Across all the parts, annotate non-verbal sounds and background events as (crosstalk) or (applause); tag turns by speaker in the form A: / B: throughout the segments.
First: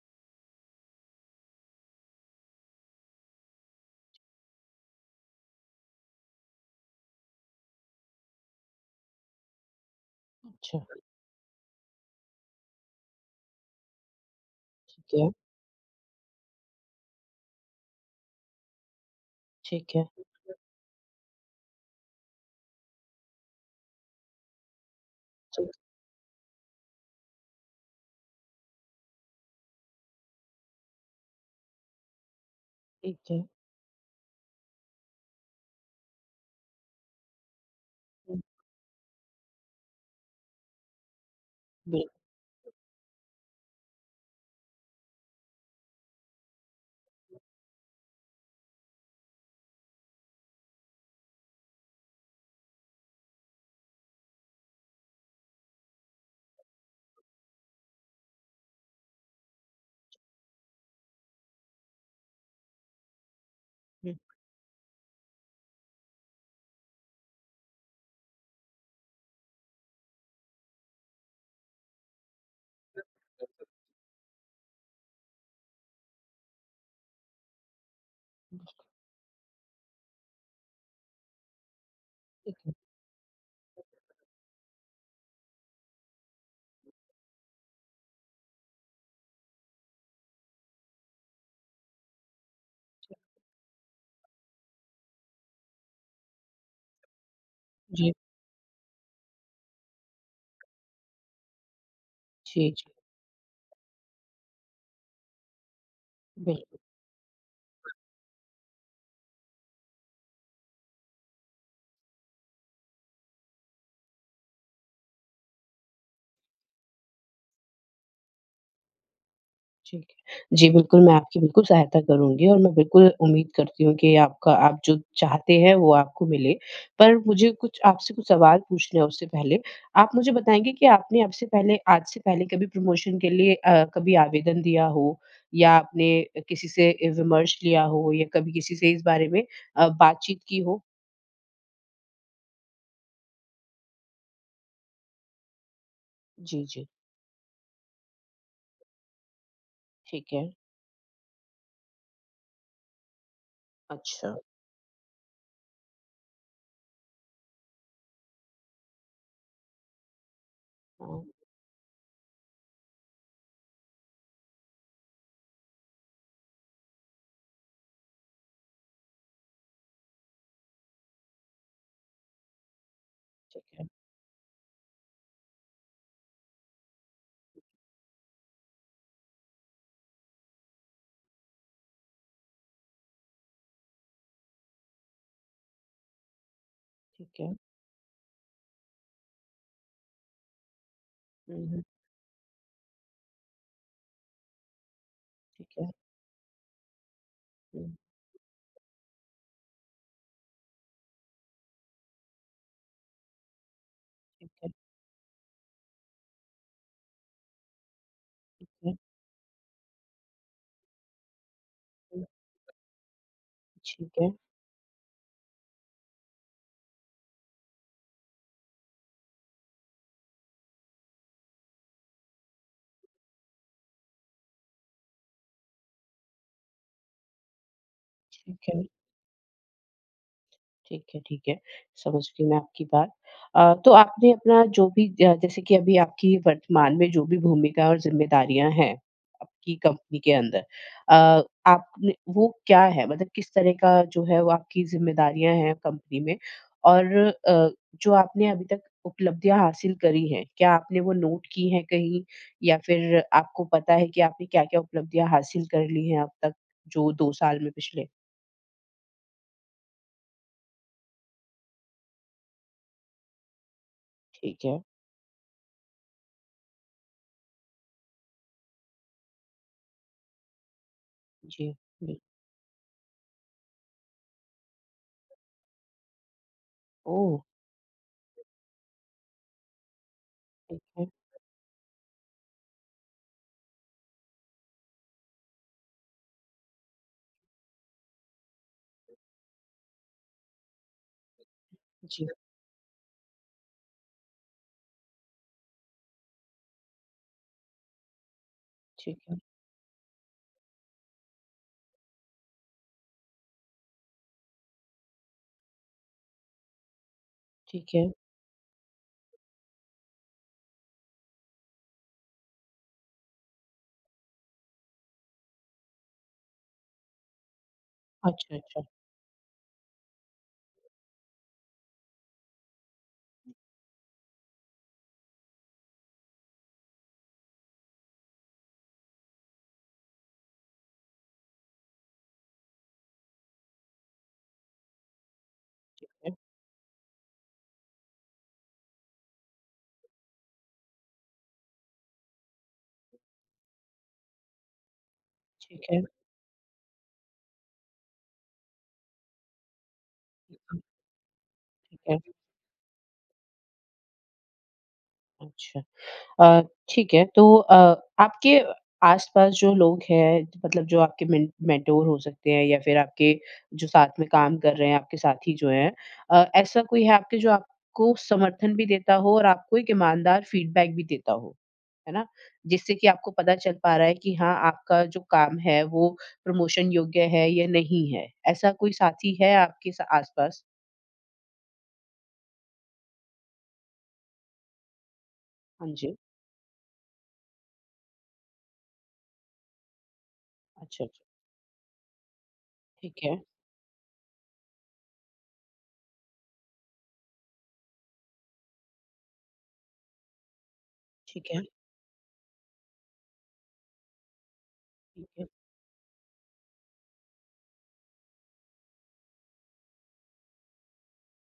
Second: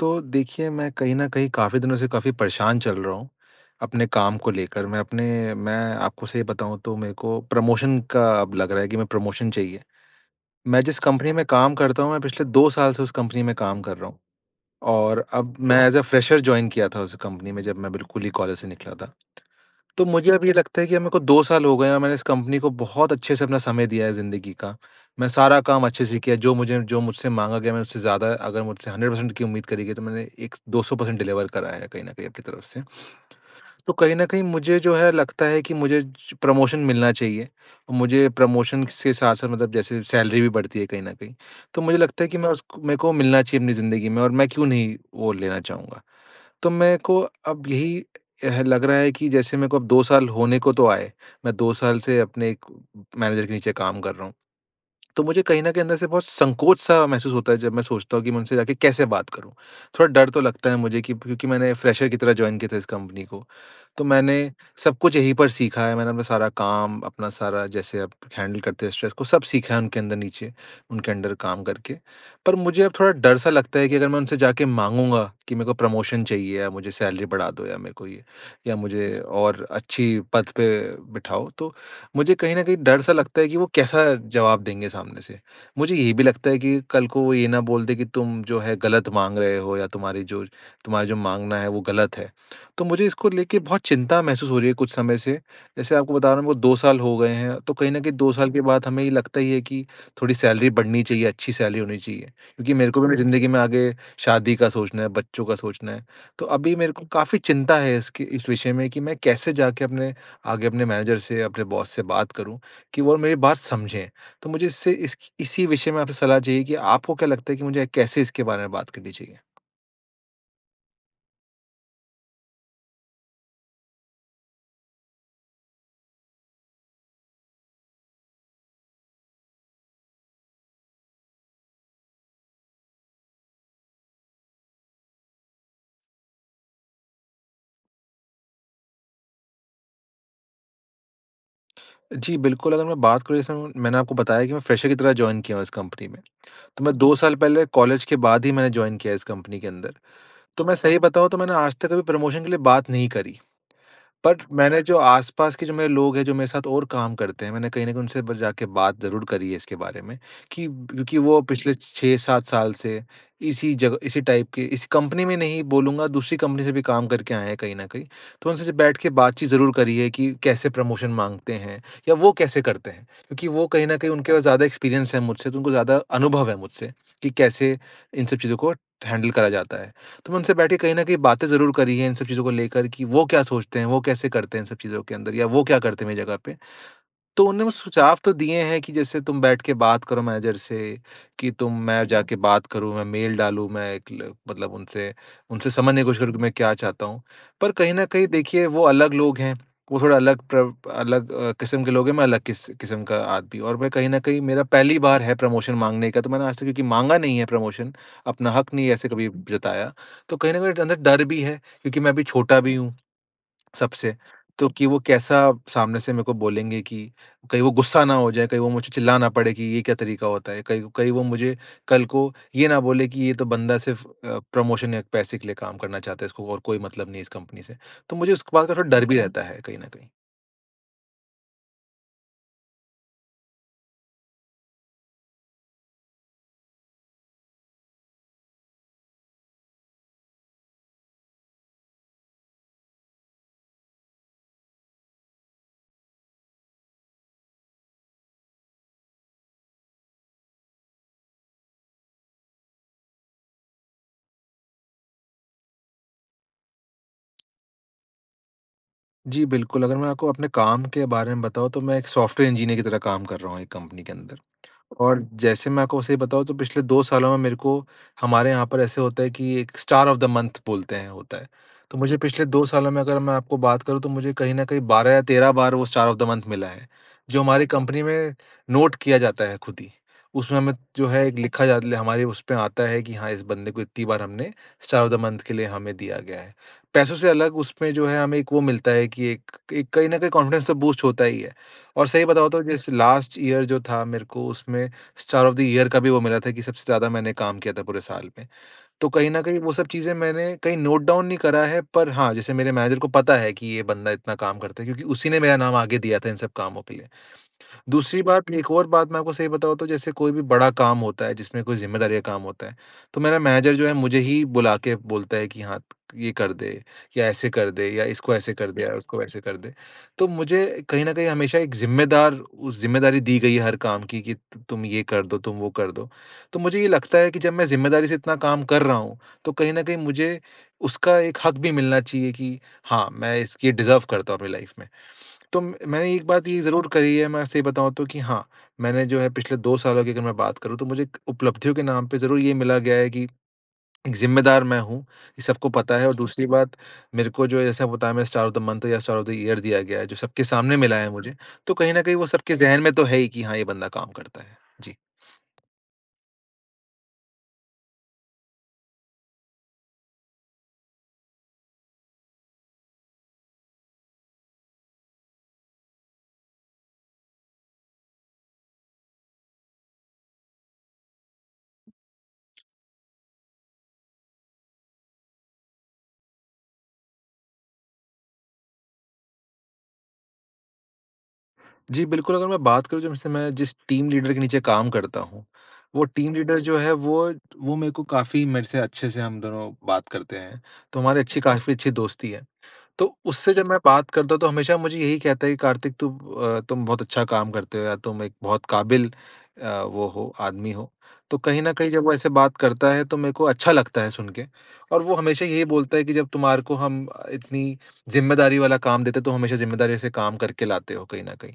A: तो देखिए मैं कहीं न कहीं काफ़ी दिनों से काफ़ी परेशान चल रहा हूँ, अपने काम को लेकर, मैं अपने मैं आपको सही बताऊँ तो मेरे को प्रमोशन का अब लग रहा है कि मैं प्रमोशन चाहिए। मैं
B: अच्छा।
A: जिस कंपनी में काम करता हूँ, मैं पिछले 2 साल से उस कंपनी में काम कर रहा हूँ और
B: क्या?
A: अब मैं एज़ अ, फ्रेशर जॉइन किया था उस कंपनी में, जब मैं बिल्कुल ही कॉलेज से निकला था।
B: ठीक
A: तो
B: है।
A: मुझे अब ये लगता है कि अब मेरे को 2 साल हो गए और मैंने इस कंपनी को बहुत अच्छे से अपना समय दिया है जिंदगी का, मैं सारा
B: जी।
A: काम अच्छे से किया जो मुझे जो मुझसे माँगा गया मैं उससे ज्यादा अगर मुझसे 100% की उम्मीद करी गई तो मैंने एक 200 परसेंट डिलीवर करा है कहीं न कहीं अपनी तरफ से।
B: ठीक है।
A: तो कहीं न कहीं मुझे जो है लगता है कि मुझे जो प्रमोशन मिलना चाहिए। अ, मुझे
B: हुँ।
A: प्रमोशन से साथ-साथ मतलब जैसे सैलरी भी बढ़ती है कहीं न कहीं, तो मुझे
B: बिल्क
A: लगता है कि मैं उस क मेरे को मिलना चाहिए अपनी जिंदगी में और मैं क्यों नहीं वो लेना चाहूँगा? तो मेरे को अब यही ह लग रहा है कि जैसे मेरे को अब 2 साल होने को तो आए, मैं 2 साल से अपने एक मैनेजर के नीचे काम कर रहा हूँ, तो मुझे कहीं न कहीं अंदर से बहुत संकोच सा महसूस होता है जब मैं सोचता हूँ कि मैं उनसे जाके कैसे बात करूँ? थोड़ा डर तो लगता है मुझे कि क्योंकि मैंने फ्रेशर की तरह जॉइन किया था इस कंपनी को, तो
B: हुँ।
A: मैंने सब कुछ यहीं पर सीखा है। मैंने अपना सारा काम, अपना सारा जैसे आप हैंडल करते हैं स्ट्रेस को सब सीखा है उनके अंदर नीचे। उनके अंडर काम करके। पर मुझे अब थोड़ा डर सा
B: (unintelligible)
A: लगता है कि अगर मैं उनसे जाके माँगूँगा कि मेरे को प्रमोशन चाहिए या मुझे सैलरी बढ़ा दो या मेरे को ये, या मुझे और अच्छी पद पे बिठाओ तो मुझे कहीं न
B: (unintelligible)
A: कहीं डर सा लगता है कि वो कैसा जवाब देंगे सामने से। मुझे ये भी लगता है कि कल को वो ये ना बोल दे कि तुम जो है गलत माँग रहे हो या तुम्हारी जो तुम्हारे जो माँगना है वो गलत है, तो मुझे इसको लेके बहुत चिंता महसूस हो रही है कुछ समय से। जैसे आपको बता रहा हूँ मेरे को 2 साल हो गए हैं तो कहीं न
B: जी।
A: कहीं 2 साल के बाद हमें लगता ही है कि थोड़ी सैलरी बढ़नी चाहिए, अच्छी सैलरी होनी चाहिए।
B: जी,
A: क्योंकि
B: जी।
A: मेरे को भी जिंदगी में आगे शादी का सोचना है, बच्चों का सोचना है। तो अभी
B: बिल्कुल।
A: मेरे को काफ़ी चिंता है इसके इस विषय में कि मैं कैसे जाके अपने आगे अपने मैनेजर से अपने बॉस से बात करूँ कि वो मेरी बात समझें। तो मुझे इससे इस इसी विषय में आपसे सलाह चाहिए कि आपको क्या लगता है कि मुझे कैसे इसके बारे में बात करनी चाहिए?
B: ठीक है। जी, बिल्कुल, मैं आपकी बिल्कुल सहायता करूँगी, और मैं बिल्कुल उम्मीद करती हूँ कि आपका आप जो चाहते हैं, वो आपको मिले। पर मुझे कुछ आपसे कुछ सवाल पूछने हैं उससे पहले। आप मुझे बताएँगे कि आपने अब से पहले आज से पहले कभी प्रमोशन के लिए अ, कभी आवेदन दिया हो, या आपने अ, किसी से ए विमर्श लिया हो, या कभी किसी से इस बारे में अ, बातचीत की हो?
A: जी, बिल्कुल। अगर मैं बात करूँ, जैसे ऊँ, मैंने आपको बताया कि मैं फ्रेशर की तरह जॉइन किया हूँ इस कंपनी में।
B: जी,
A: तो
B: जी।
A: मैं 2 साल पहले कॉलेज के बाद ही मैंने जॉइन किया इस कंपनी के अंदर।
B: ठीक है।
A: तो मैं सही बताऊँ, तो मैंने आज तक कभी प्रमोशन के लिए बात नहीं करी। बट
B: अच्छा।
A: मैंने जो आसपास के जो मेरे लोग हैं, जो मेरे साथ और काम करते हैं, मैंने कहीं न कहीं उनसे बर जाके बात ज़रूर करी है इसके बारे में, कि ब क्योंकि
B: ओह!
A: वो पिछले 6-7 साल से इसी जगह इसी टाइप के इस कंपनी में नहीं बोलूँगा, दूसरी कंपनी से भी काम करके आएँ हैं कहीं न कहीं। तो उनसे सिर्फ़ बैठ के बातचीत ज़रूर करी है कि कैसे प्रमोशन माँगते हैं, या वो कैसे करते हैं, क्योंकि
B: ठीक
A: वो कहीं
B: है।
A: न कहीं उनके पास ज़्यादा एक्सपीरियंस है मुझसे, तो उनको ज़्यादा अनुभव है मुझसे कि कैसे इन सब चीजों को हैंडल करा जाता है। तो मैं उनसे बैठ के कहीं न कहीं बातें ज़रूर करी हैं इन सब चीजों को लेकर कि वो क्या सोचते हैं, वो कैसे करते हैं इन सब चीजों के अंदर, या वो क्या करते मेरी जगह पे।
B: ठीक
A: तो
B: है।
A: उन्होंने वो सुझाव तो दिए हैं कि, "जैसे तुम बैठ के बात करो मैनेजर से कि
B: हुँ,
A: तुम"
B: हुँ।
A: मैं जा के बात करूँ, मैं मेल डालूँ, मैं एक ल मतलब उनसे, उनसे
B: ठीक है।
A: समझने की कोशिश करूँ कि मैं क्या चाहता हूँ। पर कहीं न कहीं देखिए, वो अलग लोग हैं, वो थोड़ा अलग प्रव अलग अ, किस्म के लोग हैं, मैं अलग किस किस्म का आदमी हूँ। और मैं कहीं न कहीं
B: ठीक
A: मेरा
B: है।
A: पहली बार है प्रमोशन माँगने का, तो मैंने आज तक क्योंकि माँगा नहीं है प्रमोशन, अपना
B: ठीक
A: हक़ नहीं
B: है।
A: ऐसे कभी ब जताया। तो कहीं न कहीं एक अंदर डर भी है क्योंकि मैं अभी छोटा भी हूँ
B: ठीक
A: सबसे,
B: है।
A: तो कि वो कैसा सामने से मेरे को बोलेंगें, कि कहीं वो गुस्सा ना हो जाएँ, कहीं वो मुझे चिल्ला ना पड़ें कि ये क्या तरीका होता है। कहीं कहीं वो मुझे कल को ये ना बोलें कि, "ये तो बंदा सिर्फ़ अ, प्रमोशन या पैसे के लिए काम करना चाहता है, इसको और कोई मतलब नहीं है इस कंपनी से।" तो मुझे इस को बात
B: ठीक
A: का
B: है।
A: थोड़ा डर भी रहता है कहीं न कहीं।
B: ठीक है, ठीक है, समझ गई मैं आपकी बात। अ, तो आपने अपना जो भी ज जैसे कि अभी आपकी वर्तमान में जो भी भूमिका और ज़िम्मेदारियाँ हैं, आपकी कंपनी के अंदर अ, आपने वो क्या हैं? मतलब किस तरह का जो है, वो आपकी ज़िम्मेदारियाँ हैं कंपनी में और अ, जो आपने अभी तक उपलब्धियाँ हासिल करी हैं, क्या आपने वो नोट की हैं कहीं या फिर आपको पता है कि आपने क्या-क्या उपलब्धियाँ हासिल कर ली हैं अब तक, जो 2 साल में पिछले?
A: जी, बिल्कुल, अगर मैं आपको अपने काम के बारे में बताऊँ, तो मैं एक सॉफ्टवेयर इंजीनियर की तरह काम कर रहा हूँ एक कंपनी के अंदर।
B: ठीक है।
A: और जैसे मैं आपको सही बताऊँ, तो पिछले 2 सालों में मेरे को हमारे यहाँ पर ऐसे होता है कि एक स्टार ऑफ द मंथ बोलते हैं, होता है।
B: जी,
A: तो मुझे
B: बिल
A: पिछले 2 सालों में, अगर मैं आपको बात करूँ, तो मुझे कहीं न कहीं 12 या 13 बार वो स्टार ऑफ द मंथ मिला है,
B: ओह!
A: जो हमारी कंपनी में नोट किया जाता है खुद ही। उसमें मैं,
B: ठीक
A: जो
B: है।
A: है, एक लिखा जा ले हमारे उसमें आता है कि, "हाँ, इस बंदे को इतनी बार हमने स्टार ऑफ द मंथ के लिए हमें दिया गया है।" पैसों से अलग उसमें जो है, हमें एक वो मिलता है कि एक एक कहीं न कहीं कॉन्फ़िडेंस तो बूस्ट होता ही है और
B: जी,
A: सही
B: हाँ।
A: बताऊँ, तो जैसे लास्ट ईयर जो था, मेरे को उसमें स्टार ऑफ द ईयर का भी वो मिला था कि सबसे ज़्यादा मैंने काम किया था पूरे साल में। तो
B: ठीक
A: कहीं
B: है।
A: न कहीं वो सब चीज़ें मैंने कहीं नोट डाउन नहीं करा है, पर हाँ, जैसे मेरे मैनेजर को पता है कि ये बंदा इतना काम करता है, क्योंकि उसी ने मेरा नाम आगे दिया था, इन सब कामों के लिए।
B: ठीक है।
A: दूसरी बात, एक और बात मैं आपको सही बताऊँ, तो जैसे कोई भी बड़ा काम होता है, जिसमें कोई ज़िम्मेदारी का काम होता है, तो मेरा मैनेजर जो है, मुझे ही बुला के बोलता है कि, "हाँ, ये कर दे या ऐसे कर दे या इसको ऐसे
B: अच्छा,
A: कर दे
B: अच्छा।
A: या उसको वैसे कर दे।" तो मुझे कहीं न कहीं हमेशा एक ज़िम्मेदार उ ज़िम्मेदारी दी गई है हर काम की, कि, "त तुम ये कर दो, तुम वो कर दो।" तो मुझे ये लगता है कि जब मैं ज़िम्मेदारी से इतना काम कर रहा हूँ, तो कहीं न कहीं मुझे उसका एक हक भी मिलना चाहिए कि हाँ, मैं इसक ये डिज़र्व करता हूँ अपनी लाइफ़ में। तो म
B: ठीक
A: मैंने एक
B: है।
A: बात ये ज़रूर करी है, मैं सही बताऊँ, तो कि हाँ, मैंने जो है, पिछले 2 सालों की अगर मैं बात करूँ, तो मुझे एक उपलब्धियों के नाम पे ज़रूर ये मिला गया है कि एक ज़िम्मेदार मैं हूँ, ये सबको
B: ठीक
A: पता
B: है।
A: है और दूसरी बात, मेरे को जो, जैसा आपको बताया मैंने, स्टार ऑफ द मंथ या स्टार ऑफ द ईयर दिया गया है, जो सबके सामने
B: (unintelligible)
A: मिला है मुझे। तो कहीं
B: ठीक
A: न कहीं वो
B: है।
A: सबके ज़हन में तो है ही कि, "हाँ, ये बंदा काम करता है।" जी।
B: अच्छा। अ, ठीक है, तो अ, आपके आसपास जो लोग हैं, मतलब जो आपके मेंट मेंटोर हो सकते हैं या फिर आपके जो साथ में काम कर रहे हैं, आपके साथी जो हैं अ, ऐसा कोई है आपके, जो आपको समर्थन भी देता हो और आपको एक ईमानदार फ़ीडबैक भी देता हो, है ना? जिससे कि आपको पता चल पा रहा है कि हाँ, आपका जो काम है, वो प्रमोशन योग्य है या नहीं है? ऐसा कोई साथी है आपके स आसपास?
A: जी, बिल्कुल, अगर मैं बात करूँ, जब से मैं जिस टीम लीडर के नीचे काम करता हूँ,
B: हाँ
A: वो
B: जी।
A: टीम लीडर जो है, वो वो मेरे को काफ़ी मेरे से अच्छे से हम दोनों बात करते हैं। तो
B: अच्छा, अच्छा।
A: हमारी अच्छी, काफ़ी अच्छी दोस्ती है। तो
B: ठीक है।
A: उससे जब मैं बात करता हूँ, तो हमेशा मुझे यही कहता है कि, "कार्तिक तुम अ, तुम बहुत अच्छा काम करते हो या तुम एक बहुत काबिल अ, वो हो, आदमी हो।" तो
B: ठीक
A: कहीं
B: है।
A: न कहीं जब वो ऐसे बात करता है, तो मेरे को अच्छा लगता है सुन के और वो
B: ठीक
A: हमेशा
B: है।
A: यही बोलता है कि, "जब तुम्हारे को हम इतनी ज़िम्मेदारी वाला काम देते हैं, तुम हमेशा ज़िम्मेदारियों से काम करके लाते हो, कहीं न कहीं।"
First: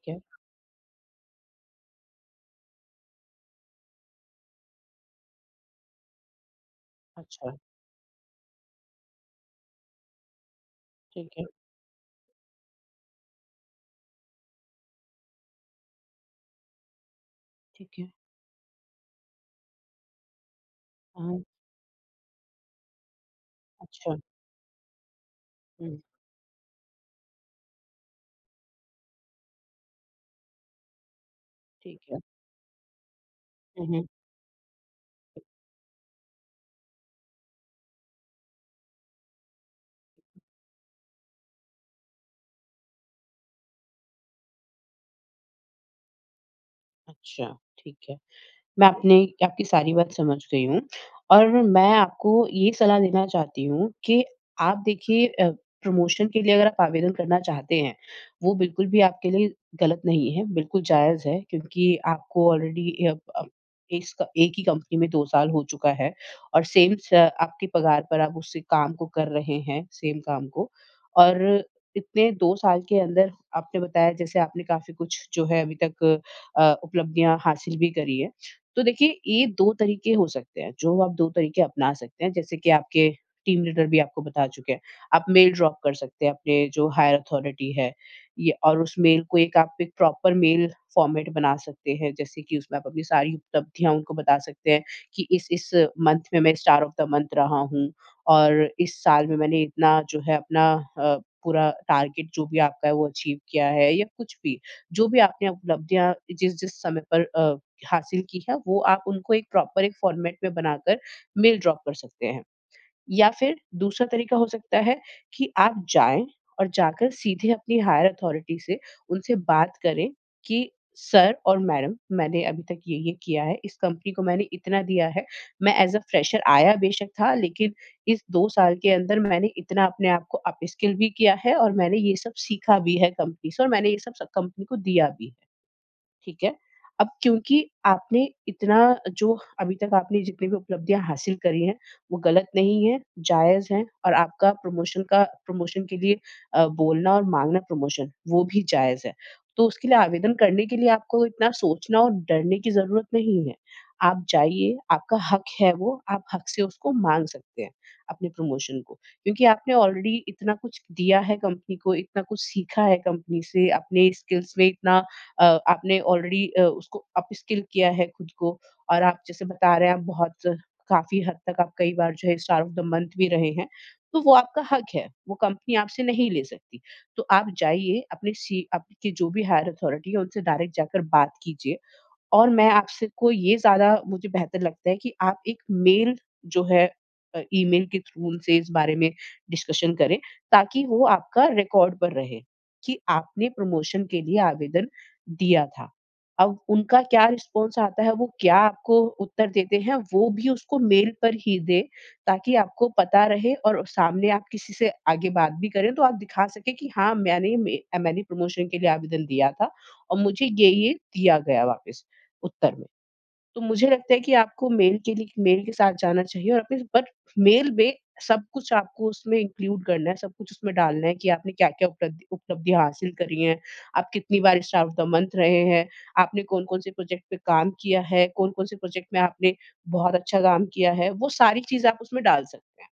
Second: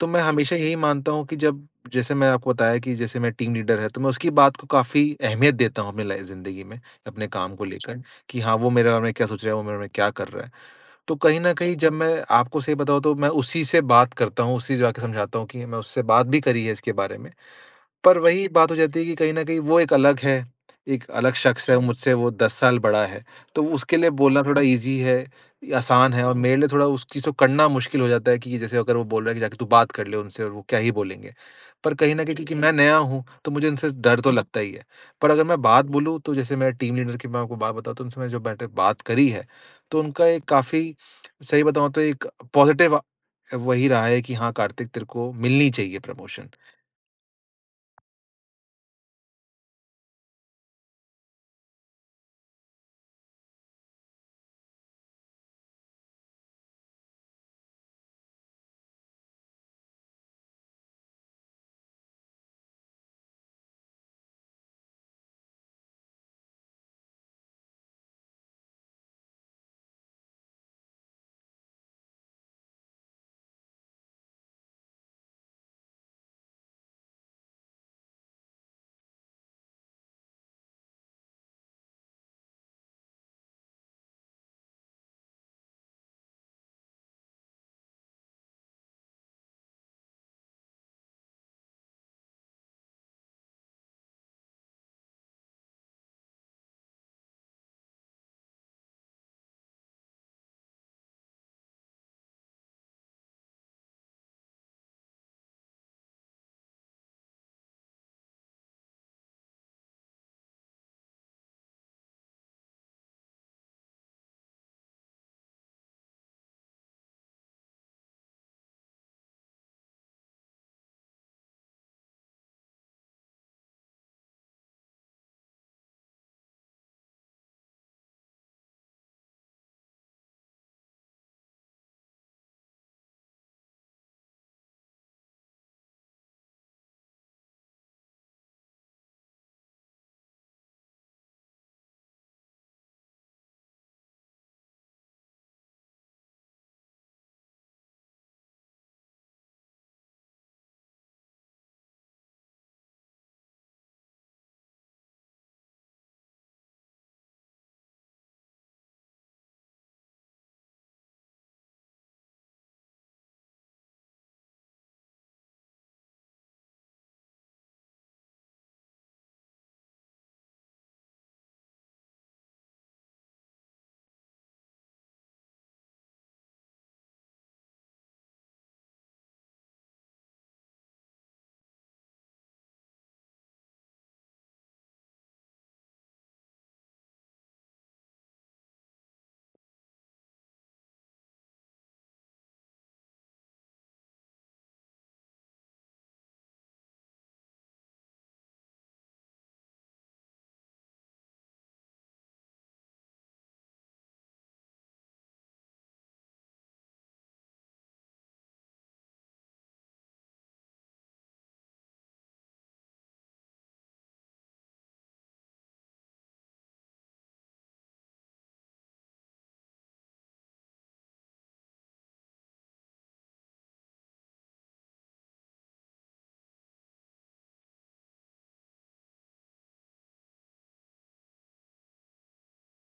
A: तो मैं
B: है।
A: हमेशा यही मानता हूँ कि जब जैसे मैं आपको बताया कि जैसे मेरा टीम लीडर है, तो मैं उसकी बात को काफ़ी अहमियत देता हूँ अपनी लाइ ज़िंदगी में, अपने काम
B: अच्छा।
A: को लेकर, कि, "हाँ, वो मेरे बारे में क्या सोच रहे हैं? वो मेरे बारे में क्या कर रहा है?" तो
B: ठीक
A: कहीं
B: है।
A: न कहीं जब मैं आपको सही बताऊँ, तो मैं उसी से बात करता हूँ, उसे ही जाके समझाता हूँ कि मैं उससे बात भी करी है इसके बारे में।
B: ठीक है।
A: पर वही बात हो जाती है कि कहीं न कहीं वो एक अलग है। एक अलग
B: हाँ।
A: शख्स है, मुझसे वो 10 साल बड़ा है, तो उसके लिए
B: अच्छा।
A: बोलना थोड़ा ईज़ी है,
B: हुँ।
A: आसान है और मेरे लिए थोड़ा उस चीज़ को करना मुश्किल हो जाता है कि जैसे अगर वो बोल रहा है कि, "जाके तू बात कर ले उनसे और वो क्या ही बोलेंगे?" पर
B: ठीक
A: कहीं
B: है।
A: न कहीं क्योंकि मैं नया हूँ, तो मुझे
B: हुँ,
A: उनसे
B: हुँ।
A: डर तो लगता ही है। पर अगर मैं बात बोलूँ, तो जैसे मेरा टीम लीडर की मैं आपको बात बताऊँ, तो उनसे मैंने जो बैठ के बात करी है, तो उनका एक काफ़ी सही बताऊँ, तो एक पॉज़िटिव अ, वही रहा है कि, "हाँ, कार्तिक तेरे को मिलनी चाहिए प्रमोशन।"
B: अच्छा, ठीक है। मैं अपनी आपकी सारी बात समझ गई हूँ और मैं आपको ये सलाह देना चाहती हूँ कि आप देखिए अ, प्रमोशन के लिए अगर आप आवेदन करना चाहते हैं, वो बिल्कुल भी आपके लिए ग़लत नहीं है, बिल्कुल जायज़ है। क्योंकि आपको ऑलरेडी यप अप एस एक ही कंपनी में 2 साल हो चुका है और सेम स आपके पगार पर उस काम को कर रहे हैं, सेम काम को। और इतने 2 साल के अंदर आपने बताया, जैसे आपने काफ़ी कुछ जो है अभी तक अ, उपलब्धियाँ हासिल भी करी है। तो देखिए, ये दो तरीके हो सकते हैं, जो आप दो तरीके अपना सकते हैं, जैसे कि आपके टीम लीडर भी आपको बता चुके हैं। आप मेल ड्रॉप कर सकते हैं अपने जो हायर अथॉरिटी है या और उस मेल को आप एक प्रॉपर मेल फ़ॉर्मेट बना सकते हैं। जैसे कि उसमें आप अपनी सारी उपलब्धियाँ उनको बता सकते हैं कि इस इस मंथ में, मैं स्टार ऑफ़ मंथ रहा हूँ। और इस साल में मैंने इतना जो है अपना अ, पूरा टारगेट जो भी आपका है, वो अचीव किया है या कुछ भी, जो भी आपने उपलब्धियाँ जिस-जिस समय पर अ, हासिल की है, वो आप उनको एक प्रॉपर एक फ़ॉर्मेट में बनाकर मेल ड्रॉप कर सकते हैं। या फ़िर दूसरा तरीका हो सकता है कि आप जाएँ और जाकर सीधे अपनी हायर अथॉरिटी से उनसे बात करे कि सर और मैडम मैंने अभी तक ये-ये किया है। इस कंपनी को मैंने इतना दिया है। मैं ऐज़ अ फ्रेशर आया बेशक था, लेकिन इस 2 साल के अंदर मैंने इतना अपने आप को अपस्किल भी किया है और मैंने ये सब सीखा भी है कंपनी से और मैंने ये सब सब कंपनी को दिया भी। ठीक है। अब क्योंकि आपने इतना जो अभी तक आपने जितनी भी उपलब्धियाँ हासिल करी है, वो ग़लत नहीं है, जायज़ है और आपका प्रमोशन का प्रमोशन के लिए अ, बोलना और माँगना प्रमोशन, वो भी जायज़ है। तो उसके लिए आवेदन करने के लिए आपको इतना सोचना और डरने की ज़रूरत नहीं है। आप जाइए, आपका हक है वो आप हक से उसको माँग सकते हैं अपने प्रमोशन को, क्योंकि आपने ऑलरेडी इतना कुछ दिया है कंपनी, इतना कुछ सीखा है कंपनी से, अपने स्किल्स में इतना अ, आपने ऑलरेडी अ, उसको अपस्किल किया है खुद को और आप जैसे बता रहे हैं आप बहुत काफ़ी हद तक आप कई बार जो है स्टार ऑफ़ मंथ भी रहे हैं। तो वो आपका हक है, वो कंपनी आपसे नहीं ले सकती। तो आप जाइए अपने सी आपके जो भी हायर अथॉरिटी है उनसे डायरेक्ट जाकर बात कीजिए और मैं आपसे को ये ज़्यादा मुझे बेहतर लगता है कि आप एक मेल जो है अ, ईमेल के थ्रू से इस बारे में डिस्कशन करें, ताकि वो आपका रिकॉर्ड पर रहे कि आपने प्रमोशन के लिए आवेदन दिया था। अब उनका क्या रिस्पॉन्स आता है, वो क्या आपको उत्तर देते हैं, वो भी उसको मेल पर ही दे ताकि आपको पता रहे और सामने आप किसी से आगे बात भी करे, तो आप दिखा सके कि हाँ मैंने में मैंने प्रमोशन के लिए आवेदन दिया था और मुझे ये-ये दिया गया वापस उत्तर में। तो मुझे लगता है कि आपको मेल के लिए मेल के साथ जाना चाहिए और इस बट मेल में सब कुछ आपको उसमें इंक्लूड करना है। सब कुछ उसमें डालना है कि आपने क्या-क्या उपलब्धि उपलब्धियाँ हासिल करी हैं। आप कितनी बार स्टार ऑफ़ मंथ रहे हैं? आपने कौन-कौन से प्रोजेक्ट पे काम किया है। कौन-कौन से प्रोजेक्ट में आपने बहुत अच्छा काम किया है? वो सारी चीज़ें उसमें डाल सकते हैं।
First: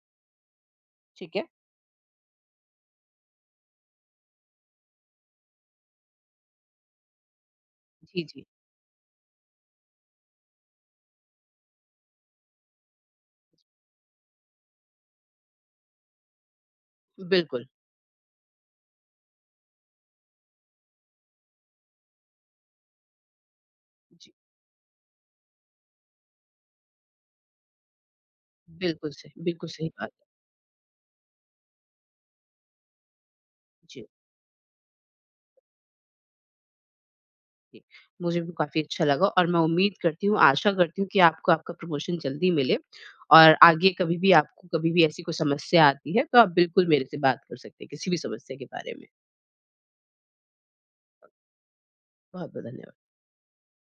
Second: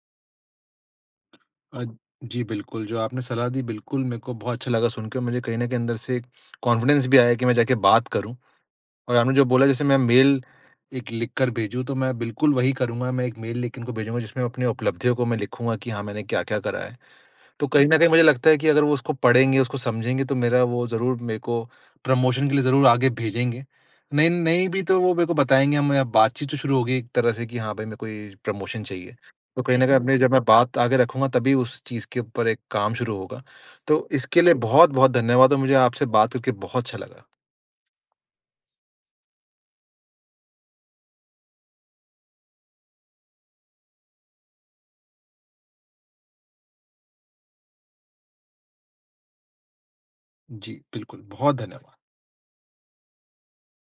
B: ठीक है।
A: अ, जी बिल्कुल, जो आपने सलाह दी बिल्कुल मेरे को बहुत अच्छा लगा सुन के मुझे कहीं न कहीं अंदर से एक (clicks tongue) कॉन्फिडेंस भी आया कि मैं जाके बात
B: जी,
A: करूँ।
B: जी।
A: और आपने जो बोला जैसे मैं मेल एक लिख कर भेजूँ, तो मैं बिल्कुल वही करूँगा। मैं एक मेल लिख के उनको भेजूँगा, जिसमें मैं अपनी उपलब्धियों को मैं लिखूँगा कि हाँ मैंने क्या-क्या करा है।
B: बिल्कुल।
A: तो कहीं न कहीं मुझे लगता है कि अगर वो उसको पढ़ेंगे, उसको समझेंगे, तो मेरा वो ज़रूर मेरे को प्रमोशन के लिए ज़रूर आगे भेजेंगे। नहीं
B: जी।
A: नहीं भी तो वो मेरे को बताएँगे, हम बातचीत तो शुरू होगी एक तरह से कि हाँ भाई मेरे को ये प्रमोशन
B: बिल्कुल
A: चाहिए।
B: सही,
A: तो
B: बिल्कुल
A: कहीं न
B: सही
A: कहीं
B: बात।
A: अपने जब मैं बात आगे रखूँगा तभी उस चीज़ के ऊपर एक काम शुरू होगा।
B: जी।
A: तो इसके लिए बहुत-बहुत धन्यवाद और मुझे आपसे बात करके बहुत अच्छा लगा।
B: इ मुझे भी काफ़ी अच्छा लगा और मैं उम्मीद करती हूँ, आशा करती हूँ कि आपको आपका प्रमोशन जल्दी मिले। और आगे कभी भी आपको कभी भी ऐसी कोई समस्या आती है तो आप बिल्कुल मेरे से बात कर सकते हैं किसी भी समस्या के बारे में।
A: जी। बिल्कुल, बहुत धन्यवाद।
B: बहुत, बहुत धन्यवाद।